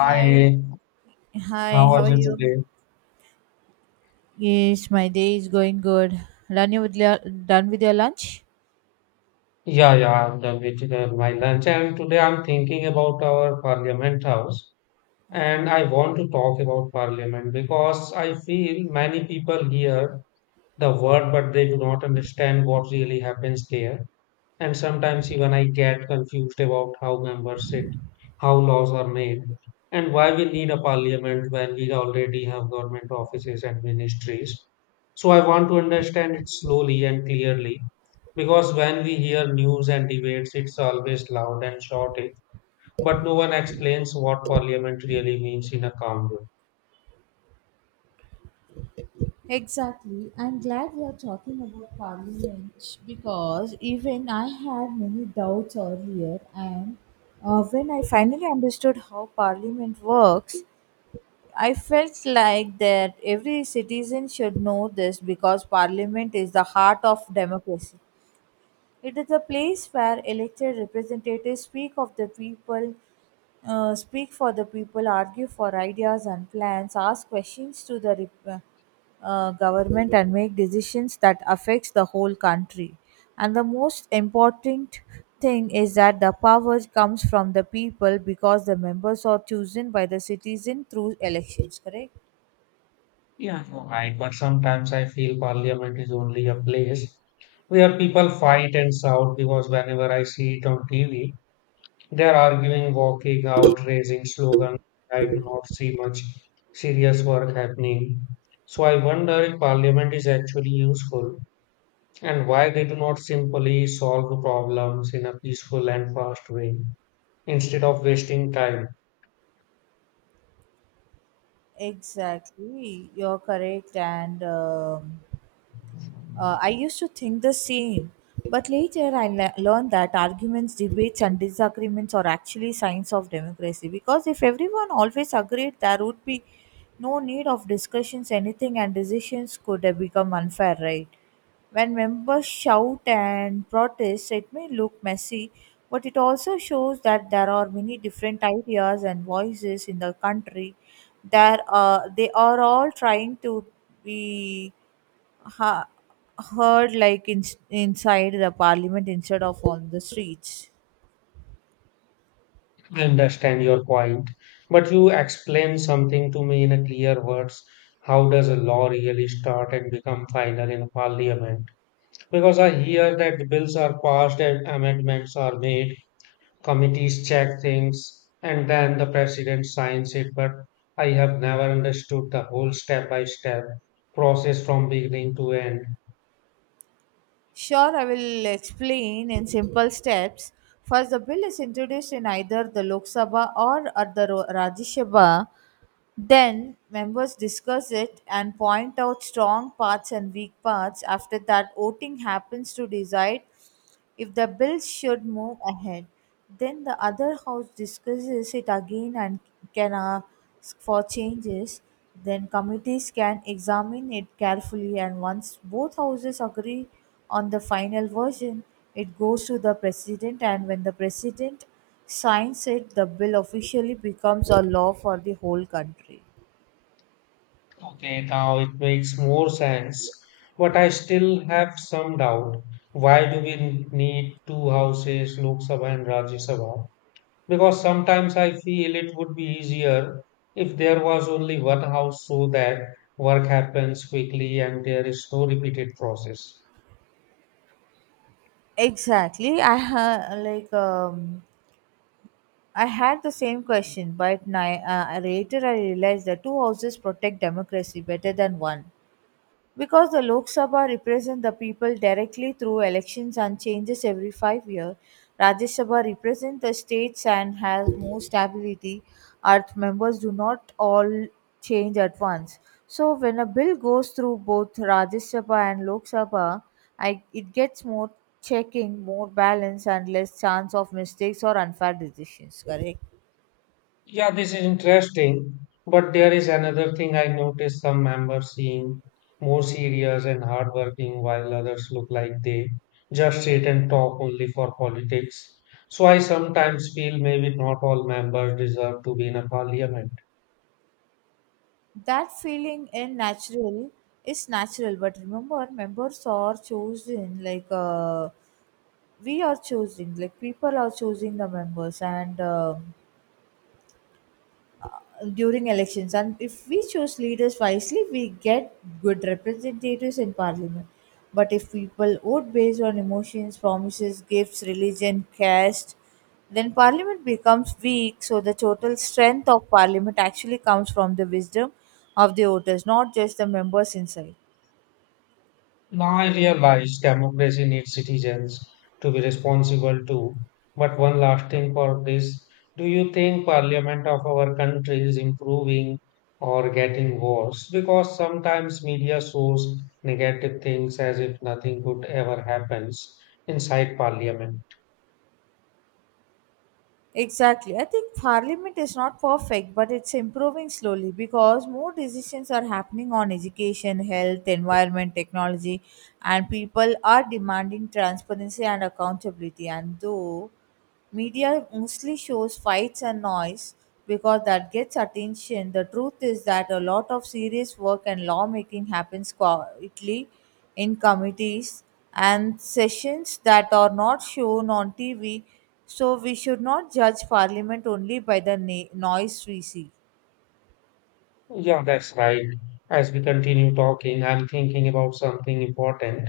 Hi, hi, how how are are you you? today? Yes, my day is going good. Done you with your, done with your lunch? Yeah, yeah, I'm done with my lunch, and today I'm thinking about our Parliament House, Okay. and I want to talk about Parliament because I feel many people hear the word but they do not understand what really happens there. And sometimes even I get confused about how members sit, how laws are made, and why we need a parliament when we already have government offices and ministries. So I want to understand it slowly and clearly because when we hear news and debates, it's always loud and shouting, but no one explains what parliament really means in a calm way. Exactly. I'm glad we are talking about parliament because even I had many doubts earlier, and when I finally understood how parliament works, I felt like that every citizen should know this because parliament is the heart of democracy. It is a place where elected representatives speak of the people, speak for the people, argue for ideas and plans, ask questions to the government, and make decisions that affects the whole country. And the most important thing is that the power comes from the people because the members are chosen by the citizen through elections. Correct? Yeah, you're right, but sometimes I feel parliament is only a place where people fight and shout because whenever I see it on TV, they're arguing, walking out, raising slogans. I do not see much serious work happening. So I wonder if parliament is actually useful and why they do not simply solve the problems in a peaceful and fast way instead of wasting time. Exactly, you're correct, and. I used to think the same, but later I learned that arguments, debates, and disagreements are actually signs of democracy because if everyone always agreed, there would be no need of discussions, anything, and decisions could have become unfair, right? When members shout and protest, it may look messy, but it also shows that there are many different ideas and voices in the country. That they are all trying to be ha- heard inside the parliament instead of on the streets. I understand your point, but you explain something to me in a clear words. How does a law really start and become final in parliament? Because I hear that bills are passed and amendments are made, committees check things and then the president signs it, but I have never understood the whole step by step process from beginning to end. Sure, I will explain in simple steps. First, the bill is introduced in either the Lok Sabha or at the Rajya Sabha. Then, members discuss it and point out strong parts and weak parts. After that, voting happens to decide if the bill should move ahead. Then, the other house discusses it again and can ask for changes. Then, committees can examine it carefully, and once both houses agree, on the final version, it goes to the President and when the President signs it, the bill officially becomes a law for the whole country. Okay, now it makes more sense, but I still have some doubt. Why do we need two houses, Lok Sabha and Rajya Sabha, because sometimes I feel it would be easier if there was only one house so that work happens quickly and there is no repeated process. Exactly. I ha- like I had the same question, but later I realized that two houses protect democracy better than one. Because the Lok Sabha represents the people directly through elections and changes every 5 years, Rajya Sabha represents the states and has more stability. Earth members do not all change at once. So when a bill goes through both Rajya Sabha and Lok Sabha, it gets more checking, more balance, and less chance of mistakes or unfair decisions. Correct. Yeah, this is interesting. But there is another thing I noticed, some members seem more serious and hardworking while others look like they just sit and talk only for politics. So I sometimes feel maybe not all members deserve to be in a parliament. That feeling in natural is natural, but remember, members are chosen. We are choosing, like people are choosing the members, and during elections, and if we choose leaders wisely we get good representatives in parliament. But if people vote based on emotions, promises, gifts, religion, caste, then parliament becomes weak. So the total strength of parliament actually comes from the wisdom of the voters, not just the members inside. Now I realize democracy needs citizens to be responsible too. But one last thing for this. Do you think parliament of our country is improving or getting worse? Because sometimes media shows negative things as if nothing good ever happens inside parliament. Exactly. I think parliament is not perfect, but it's improving slowly because more decisions are happening on education, health, environment, technology, and people are demanding transparency and accountability. And though media mostly shows fights and noise because that gets attention, the truth is that a lot of serious work and lawmaking happens quietly in committees and sessions that are not shown on TV. So we should not judge Parliament only by the noise we see. Yeah, that's right. As we continue talking, I'm thinking about something important,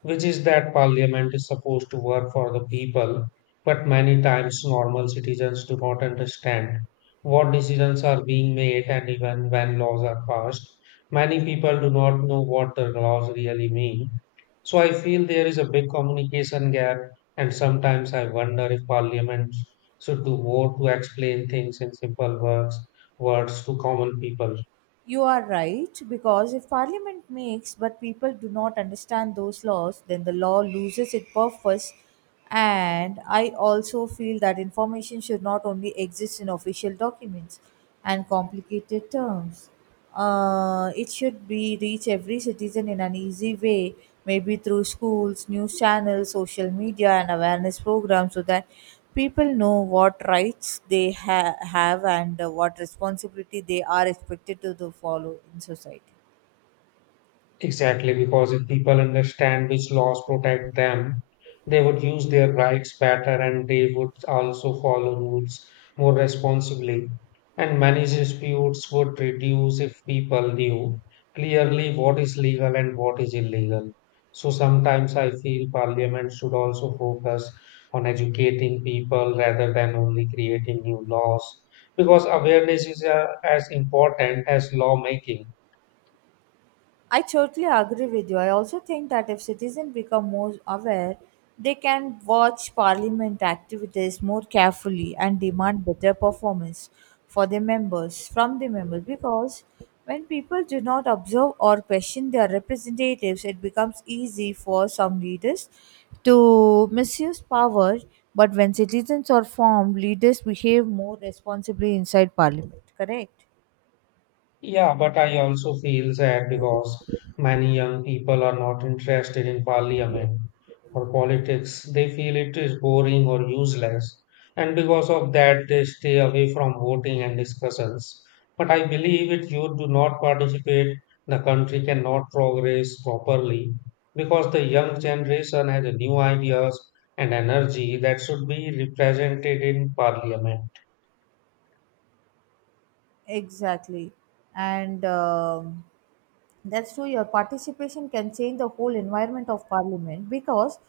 which is that parliament is supposed to work for the people, but many times normal citizens do not understand what decisions are being made, and even when laws are passed, many people do not know what the laws really mean. So I feel there is a big communication gap, and sometimes I wonder if parliament should do more to explain things in simple words, words to common people. You are right, because if Parliament makes but people do not understand those laws, then the law loses its purpose. And I also feel that information should not only exist in official documents and complicated terms. It should be reach every citizen in an easy way, maybe through schools, news channels, social media, and awareness programs, so that people know what rights they have and what responsibility they are expected to follow in society. Exactly, because if people understand which laws protect them, they would use their rights better and they would also follow rules more responsibly. And many disputes would reduce if people knew clearly what is legal and what is illegal. So sometimes I feel parliament should also focus on educating people rather than only creating new laws because awareness is as important as lawmaking. I totally agree with you. I also think that if citizens become more aware, they can watch parliament activities more carefully and demand better performance for their members from the members because when people do not observe or question their representatives, it becomes easy for some leaders to misuse power. But when citizens are formed, leaders behave more responsibly inside parliament. Correct? Yeah, but I also feel sad because many young people are not interested in parliament or politics. They feel it is boring or useless, and because of that, they stay away from voting and discussions. But I believe if you do not participate, the country cannot progress properly because the young generation has new ideas and energy that should be represented in parliament. Exactly. And that's true, your participation can change the whole environment of parliament because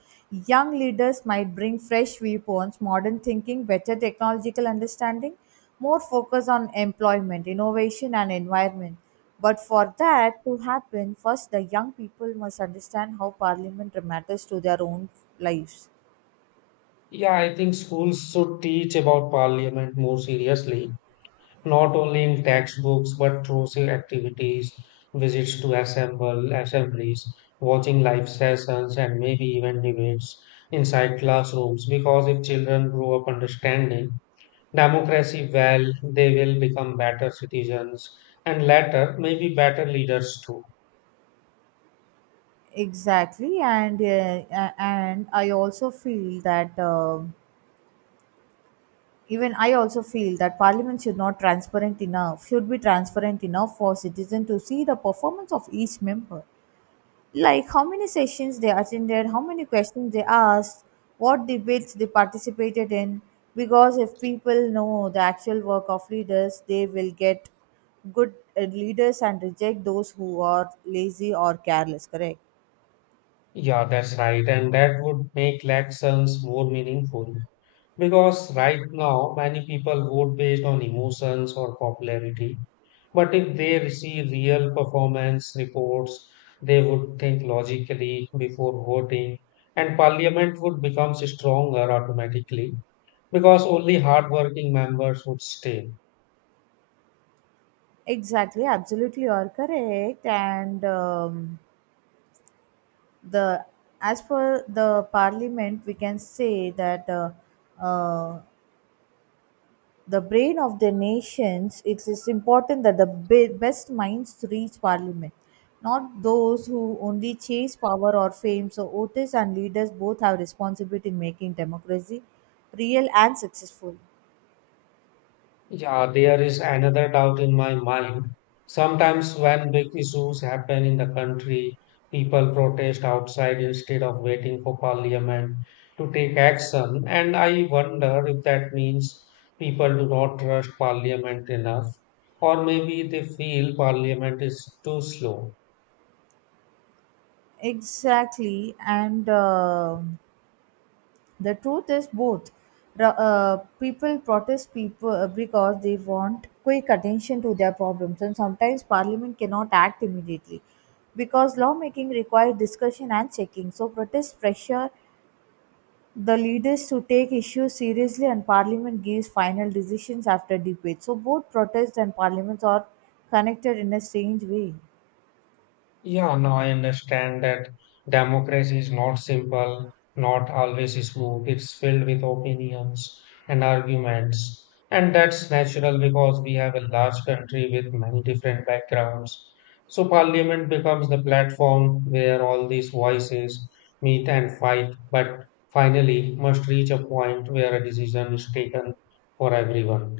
young leaders might bring fresh viewpoints, modern thinking, better technological understanding, more focus on employment, innovation, and environment. But for that to happen, first the young people must understand how parliament matters to their own lives. Yeah, I think schools should teach about parliament more seriously, not only in textbooks but through say, activities, visits to assemble assemblies, watching live sessions, and maybe even debates inside classrooms. Because if children grow up understanding democracy well, they will become better citizens and later maybe better leaders too. Exactly, and and I also feel that. Even I also feel that parliament should not transparent enough, should be transparent enough for citizens to see the performance of each member. Like how many sessions they attended, how many questions they asked, what debates they participated in. Because if people know the actual work of leaders, they will get good leaders and reject those who are lazy or careless, correct? Yeah, that's right, and that would make elections more meaningful. Because right now, many people vote based on emotions or popularity. But if they receive real performance reports, they would think logically before voting, and parliament would become stronger automatically because only hardworking members would stay. Exactly, absolutely, you are correct, and the as for the parliament we can say that uh, the brain of the nations, it is important that the best minds reach parliament, not those who only chase power or fame. So voters and leaders both have responsibility in making democracy real and successful. Yeah, there is another doubt in my mind. Sometimes, when big issues happen in the country, people protest outside instead of waiting for parliament to take action. And I wonder if that means people do not trust parliament enough, or maybe they feel parliament is too slow. Exactly, and the truth is both. Ra- Uh, people because they want quick attention to their problems, and sometimes Parliament cannot act immediately because lawmaking requires discussion and checking. So protests pressure the leaders to take issues seriously, and Parliament gives final decisions after debate. So both protests and parliaments are connected in a strange way. Yeah, now I understand that democracy is not simple, not always smooth. It's filled with opinions and arguments. And that's natural because we have a large country with many different backgrounds. So, parliament becomes the platform where all these voices meet and fight, but finally must reach a point where a decision is taken for everyone.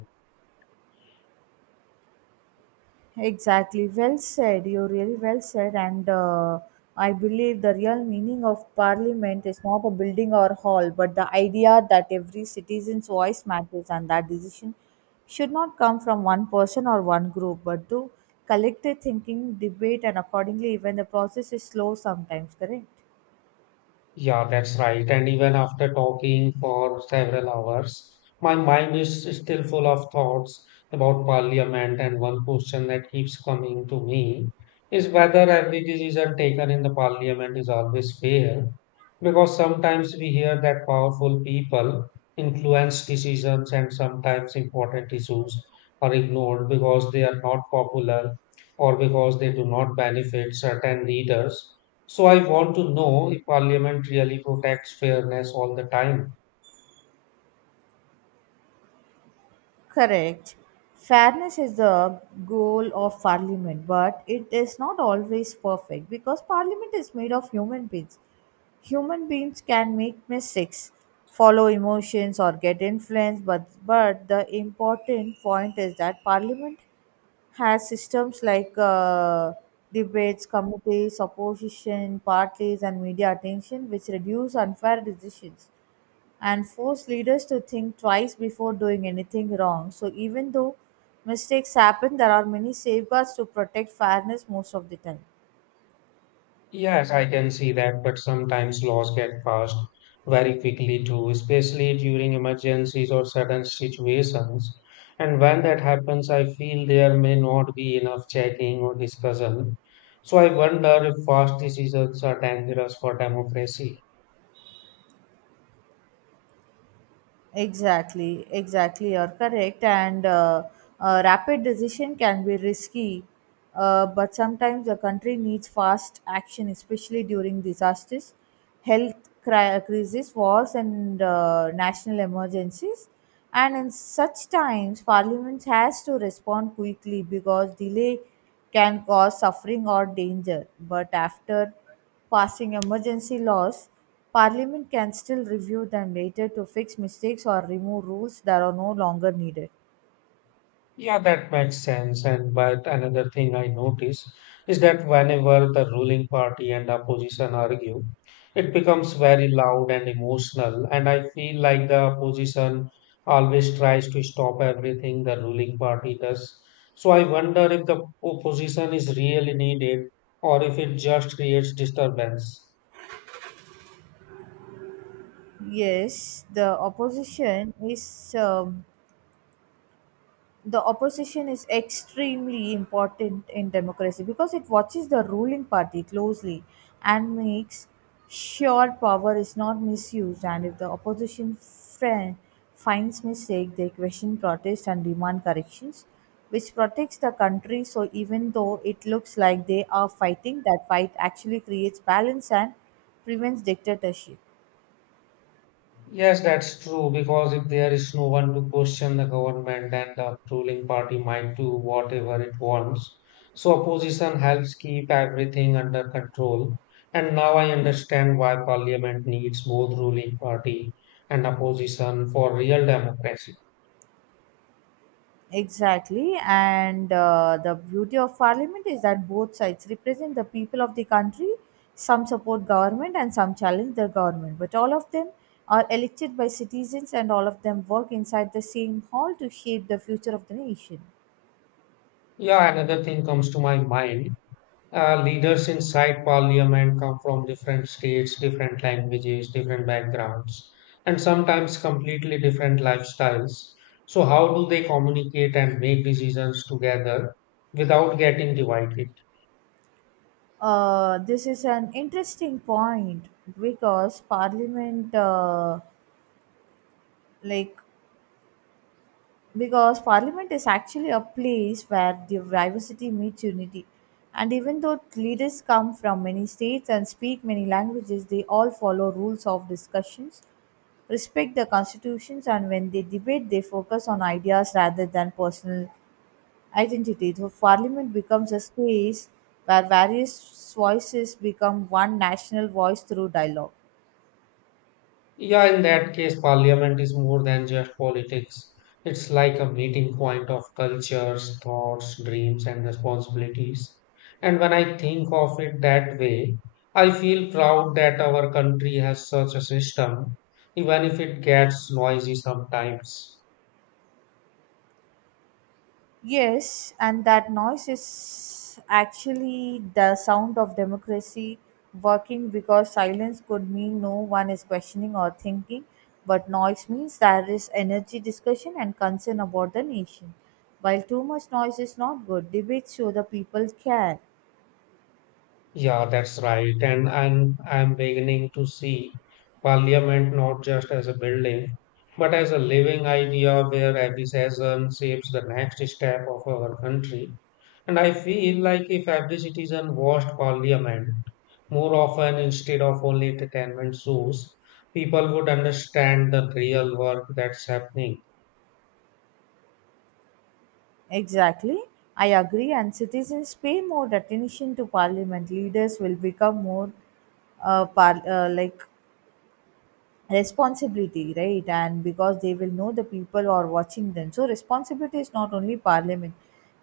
Exactly. Well said. You really well said. And I believe the real meaning of parliament is not a building or hall, but the idea that every citizen's voice matters and that decision should not come from one person or one group, but through collective thinking, debate, and accordingly, even the process is slow sometimes, correct? Yeah, that's right. And even after talking for several hours, my mind is still full of thoughts about parliament. And one question that keeps coming to me is whether every decision taken in the parliament is always fair. Because sometimes we hear that powerful people influence decisions, and sometimes important issues are ignored because they are not popular or because they do not benefit certain leaders. So I want to know if Parliament really protects fairness all the time. Correct. Fairness is the goal of parliament, but it is not always perfect because parliament is made of human beings. Human beings can make mistakes, follow emotions, or get influenced, but the important point is that parliament has systems like debates, committees, opposition, parties, and media attention, which reduce unfair decisions and force leaders to think twice before doing anything wrong. So, even though mistakes happen, there are many safeguards to protect fairness most of the time. Yes, I can see that, but sometimes laws get passed very quickly too, especially during emergencies or sudden situations. And when that happens, I feel there may not be enough checking or discussion. So I wonder if fast decisions are dangerous for democracy. Exactly, exactly. You're correct. And rapid decision can be risky, but sometimes a country needs fast action, especially during disasters, health crises, wars, and national emergencies. And in such times, parliament has to respond quickly because delay can cause suffering or danger. But after passing emergency laws, Parliament can still review them later to fix mistakes or remove rules that are no longer needed. Yeah, that makes sense. And but another thing I notice is that whenever the ruling party and opposition argue, it becomes very loud and emotional. And I feel like the opposition always tries to stop everything the ruling party does. So I wonder if the opposition is really needed or if it just creates disturbance. Yes, the opposition is. The opposition is extremely important in democracy because it watches the ruling party closely and makes sure power is not misused. And if the opposition friend finds mistake, they question, protest, and demand corrections, which protects the country. So even though it looks like they are fighting, that fight actually creates balance and prevents dictatorship. Yes, that's true, because if there is no one to question the government, then the ruling party might do whatever it wants. So opposition helps keep everything under control. And now I understand why parliament needs both ruling party and opposition for real democracy. Exactly, and the beauty of parliament is that both sides represent the people of the country. Some support government and some challenge the government, but all of them are elected by citizens and all of them work inside the same hall to shape the future of the nation. Yeah, another thing comes to my mind. Leaders inside parliament come from different states, different languages, different backgrounds, and sometimes completely different lifestyles. So, how do they communicate and make decisions together without getting divided? This is an interesting point because parliament like because parliament is actually a place where diversity meets unity, and even though leaders come from many states and speak many languages, they all follow rules of discussions, respect the constitutions, and when they debate they focus on ideas rather than personal identity. So parliament becomes a space where various voices become one national voice through dialogue. Yeah, in that case, parliament is more than just politics. It's like a meeting point of cultures, thoughts, dreams, and responsibilities. And when I think of it that way, I feel proud that our country has such a system, even if it gets noisy sometimes. Yes, and that noise is actually the sound of democracy working because silence could mean no one is questioning or thinking, but noise means there is energy, discussion, and concern about the nation. While too much noise is not good, debates show the people care. Yeah, that's right. And I'm beginning to see parliament not just as a building, but as a living idea where every session shapes the next step of our country. And I feel like if every citizen watched parliament more often instead of only entertainment shows, people would understand the real work that's happening. Exactly, I agree, and citizens pay more attention to parliament. Leaders will become more uh, par- uh, like responsibility, right? And because they will know the people are watching them, so responsibility is not only parliament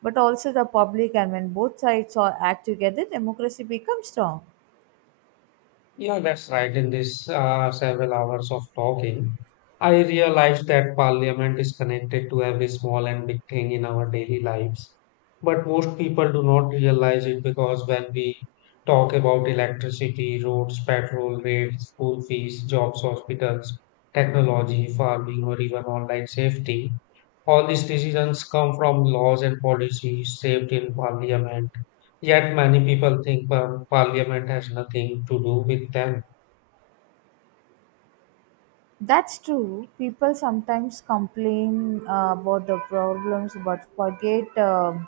but also the public, and when both sides are act together democracy becomes strong. Yeah, that's right. In this several hours of talking, I realized that parliament is connected to every small and big thing in our daily lives. But most people do not realize it because when we talk about electricity, roads, petrol rates, school fees, jobs, hospitals, technology, farming, or even online safety, all these decisions come from laws and policies shaped in parliament. Yet many people think parliament has nothing to do with them. That's true, people sometimes complain about the problems but forget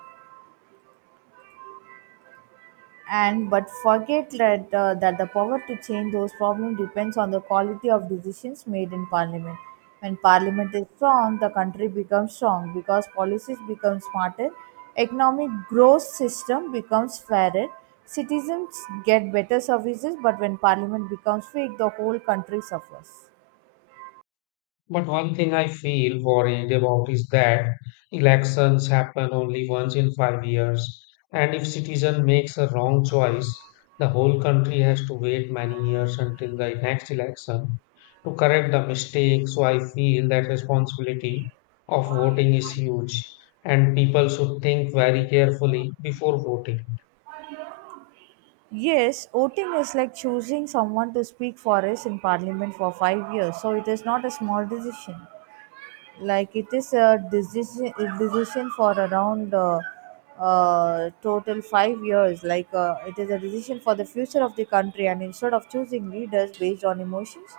and but forget that, that the power to change those problems depends on the quality of decisions made in parliament. When parliament is strong the country becomes strong because policies become smarter, economic growth system becomes fairer, citizens get better services. But when parliament becomes weak the whole country suffers. But one thing I feel worried about is that elections happen only once in 5 years, and if citizen makes a wrong choice, the whole country has to wait many years until the next election to correct the mistake. So I feel that responsibility of voting is huge, and people should think very carefully before voting. Yes, voting is like choosing someone to speak for us in parliament for 5 years, so it is not a small decision. Like it is a decision for around total 5 years, like it is a decision for the future of the country. And instead of choosing leaders based on emotions,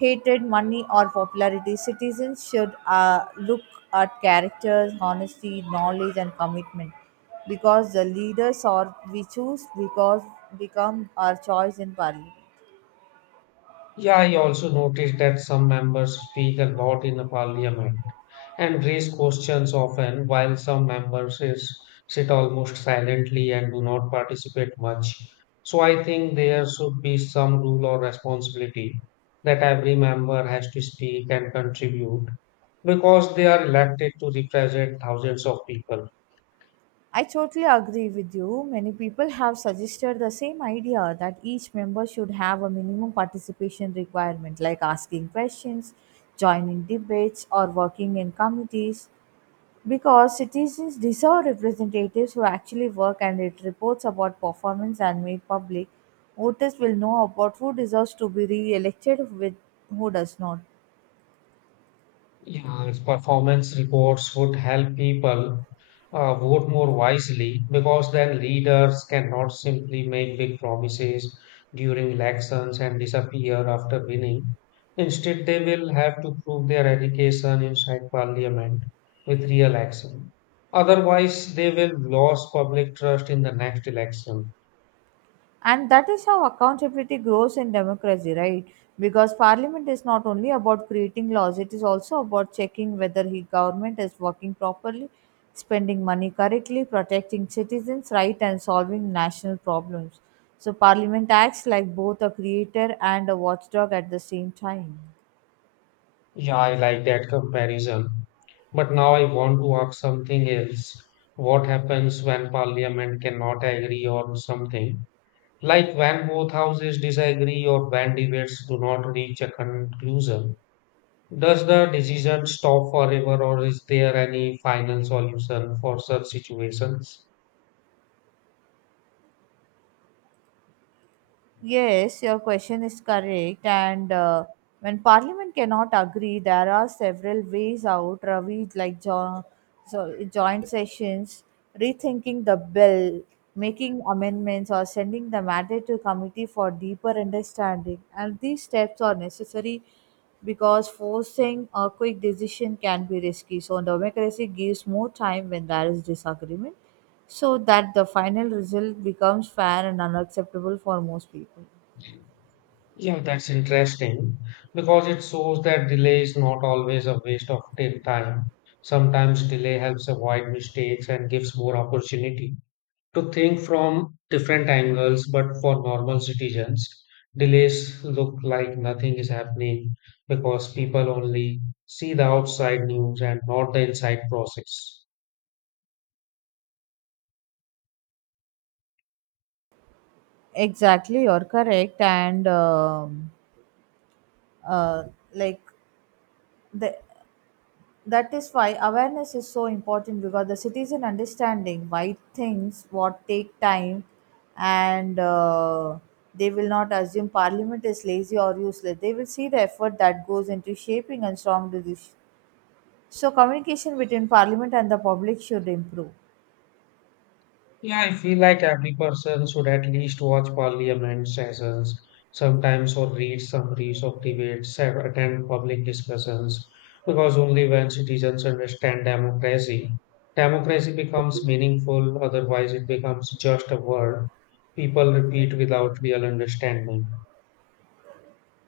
hatred, money, or popularity, citizens should look at characters, honesty, knowledge, and commitment, because the leaders or we choose because become our choice in parliament. Yeah, I also noticed that some members speak a lot in the parliament and raise questions often, while some members is, sit almost silently and do not participate much. So I think there should be some rule or responsibility that every member has to speak and contribute because they are elected to represent thousands of people. I totally agree with you. Many people have suggested the same idea that each member should have a minimum participation requirement, like asking questions, joining debates, or working in committees, because citizens deserve representatives who actually work, and it reports about performance and made public. Voters will know about who deserves to be re elected with who does not. Yeah, and performance reports would help people vote more wisely because then leaders cannot simply make big promises during elections and disappear after winning. Instead, they will have to prove their education inside parliament with real action. Otherwise, they will lose public trust in the next election. And that is how accountability grows in democracy, right? Because parliament is not only about creating laws, it is also about checking whether the government is working properly, spending money correctly, protecting citizens' rights, and solving national problems. So, parliament acts like both a creator and a watchdog at the same time. Yeah, I like that comparison. But now I want to ask something else. What happens when parliament cannot agree on something? Like when both houses disagree or when debates do not reach a conclusion? Does the decision stop forever or is there any final solution for such situations? Yes, your question is correct. And When Parliament cannot agree, there are several ways out, Ravi, like joint sessions, rethinking the bill, making amendments, or sending the matter to committee for deeper understanding. And these steps are necessary because forcing a quick decision can be risky. So, democracy gives more time when there is disagreement so that the final result becomes fair and unacceptable for most people. Yeah, that's interesting because it shows that delay is not always a waste of time. Sometimes delay helps avoid mistakes and gives more opportunity to think from different angles. But for normal citizens, delays look like nothing is happening because people only see the outside news and not the inside process. Exactly, you're correct, and uh, like the, that is why awareness is so important, because the citizen understanding why things what take time, and they will not assume parliament is lazy or useless. They will see the effort that goes into shaping and strong decisions. So communication between parliament and the public should improve. Yeah, I feel like every person should at least watch parliament sessions sometimes or read summaries of debates, and attend public discussions, because only when citizens understand democracy, democracy becomes meaningful, otherwise it becomes just a word people repeat without real understanding.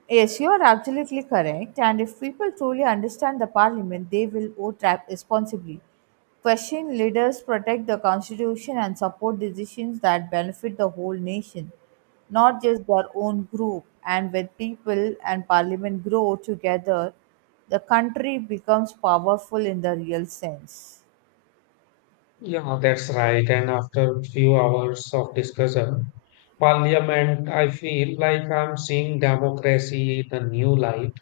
Yes, you are absolutely correct. And if people truly understand the parliament, they will vote responsibly. Question leaders, protect the constitution, and support decisions that benefit the whole nation, not just their own group. And when people and parliament grow together, the country becomes powerful in the real sense. Yeah, that's right. And after few hours of discussion, parliament, I feel like I'm seeing democracy in a new light.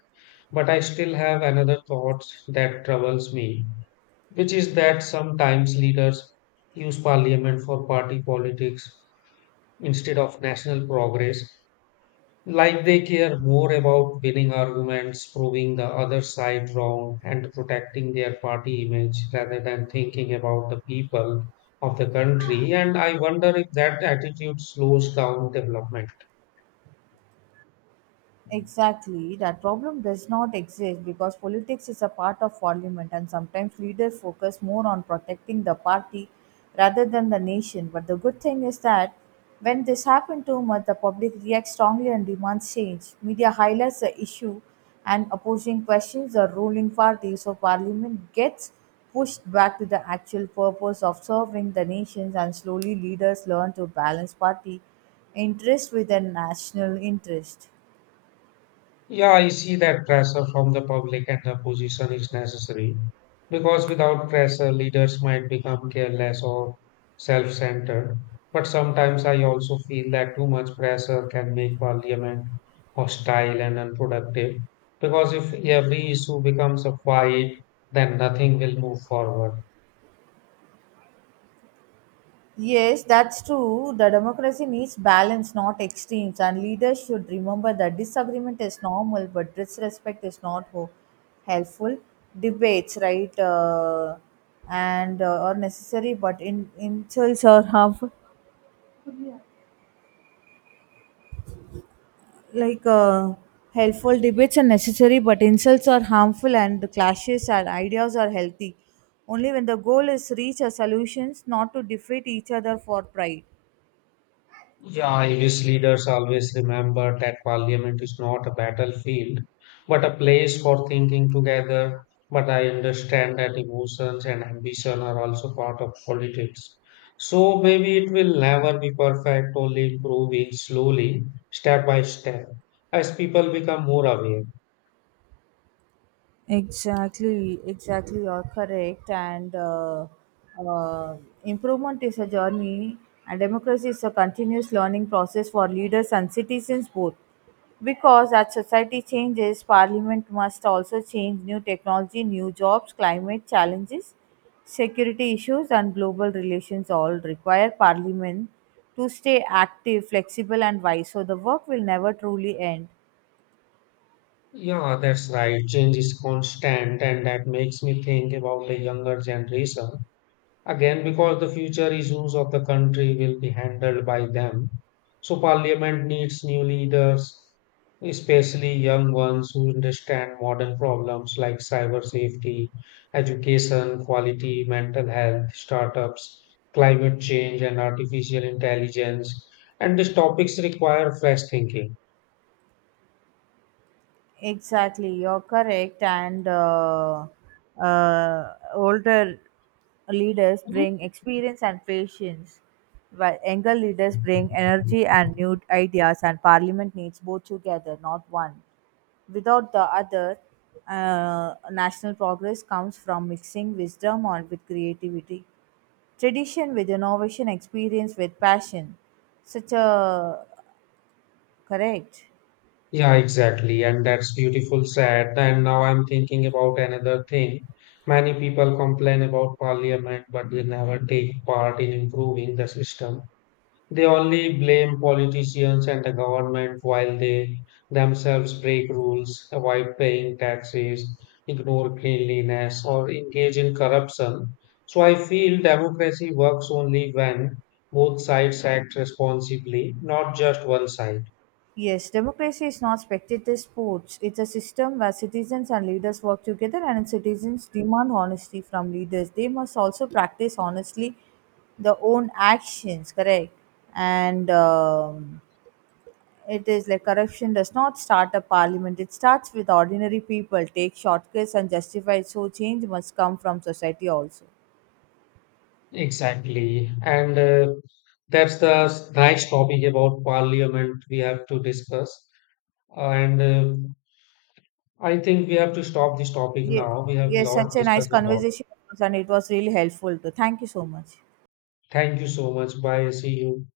But I still have another thought that troubles me, which is that sometimes leaders use parliament for party politics instead of national progress, like they care more about winning arguments, proving the other side wrong, and protecting their party image rather than thinking about the people of the country. And I wonder if that attitude slows down development. Exactly, that problem does not exist because politics is a part of parliament, and sometimes leaders focus more on protecting the party rather than the nation. But the good thing is that when this happens too much, the public reacts strongly and demands change. Media highlights the issue and opposing questions the ruling party, so parliament gets pushed back to the actual purpose of serving the nations, and slowly leaders learn to balance party interest with their national interest. Yeah, I see that pressure from the public and the opposition is necessary because without pressure, leaders might become careless or self centered. But sometimes I also feel that too much pressure can make parliament hostile and unproductive because if every issue becomes a fight, then nothing will move forward. Yes, that's true. The democracy needs balance, not extremes. And leaders should remember that disagreement is normal, but disrespect is not helpful. Debates, right, and are necessary, but in insults are harmful. Like uh, Helpful debates are necessary, but insults are harmful, and the clashes and ideas are healthy. Only when the goal is reach a solutions, not to defeat each other for pride. Yeah, English leaders always remember that parliament is not a battlefield, but a place for thinking together. But I understand that emotions and ambition are also part of politics. So maybe it will never be perfect, only improving slowly, step by step, as people become more aware. Exactly, exactly, you're correct. And uh, Improvement is a journey, and democracy is a continuous learning process for leaders and citizens both. Because as society changes, parliament must also change. New technology, new jobs, climate challenges, security issues, and global relations all require parliament to stay active, flexible, and wise. So the work will never truly end. Yeah, that's right. Change is constant, and that makes me think about the younger generation again, because the future issues of the country will be handled by them. So, parliament needs new leaders, especially young ones who understand modern problems like cyber safety, education, quality, mental health, startups, climate change, and artificial intelligence. And these topics require fresh thinking. Exactly, you're correct. And Older leaders Mhm. bring experience and patience, while younger leaders bring energy and new ideas. And Parliament needs both together, not one. Without the other, national progress comes from mixing wisdom on with creativity, tradition with innovation, experience with passion. Such a correct. Yeah, exactly. And that's beautiful said. And now I'm thinking about another thing. Many people complain about parliament, but they never take part in improving the system. They only blame politicians and the government while they themselves break rules, avoid paying taxes, ignore cleanliness, or engage in corruption. So I feel democracy works only when both sides act responsibly, not just one side. Yes, democracy is not spectator sports. It's a system where citizens and leaders work together, and citizens demand honesty from leaders. They must also practice honestly their own actions, correct? And It is like corruption does not start a parliament, it starts with ordinary people, take shortcuts and justify. So, change must come from society also. Exactly. And That's the nice topic about parliament we have to discuss. And I think we have to stop this topic Ye- now. We have Yes, such lot a nice discussed a lot. conversation, and it was really helpful too. Thank you so much. Thank you so much. Bye. See you.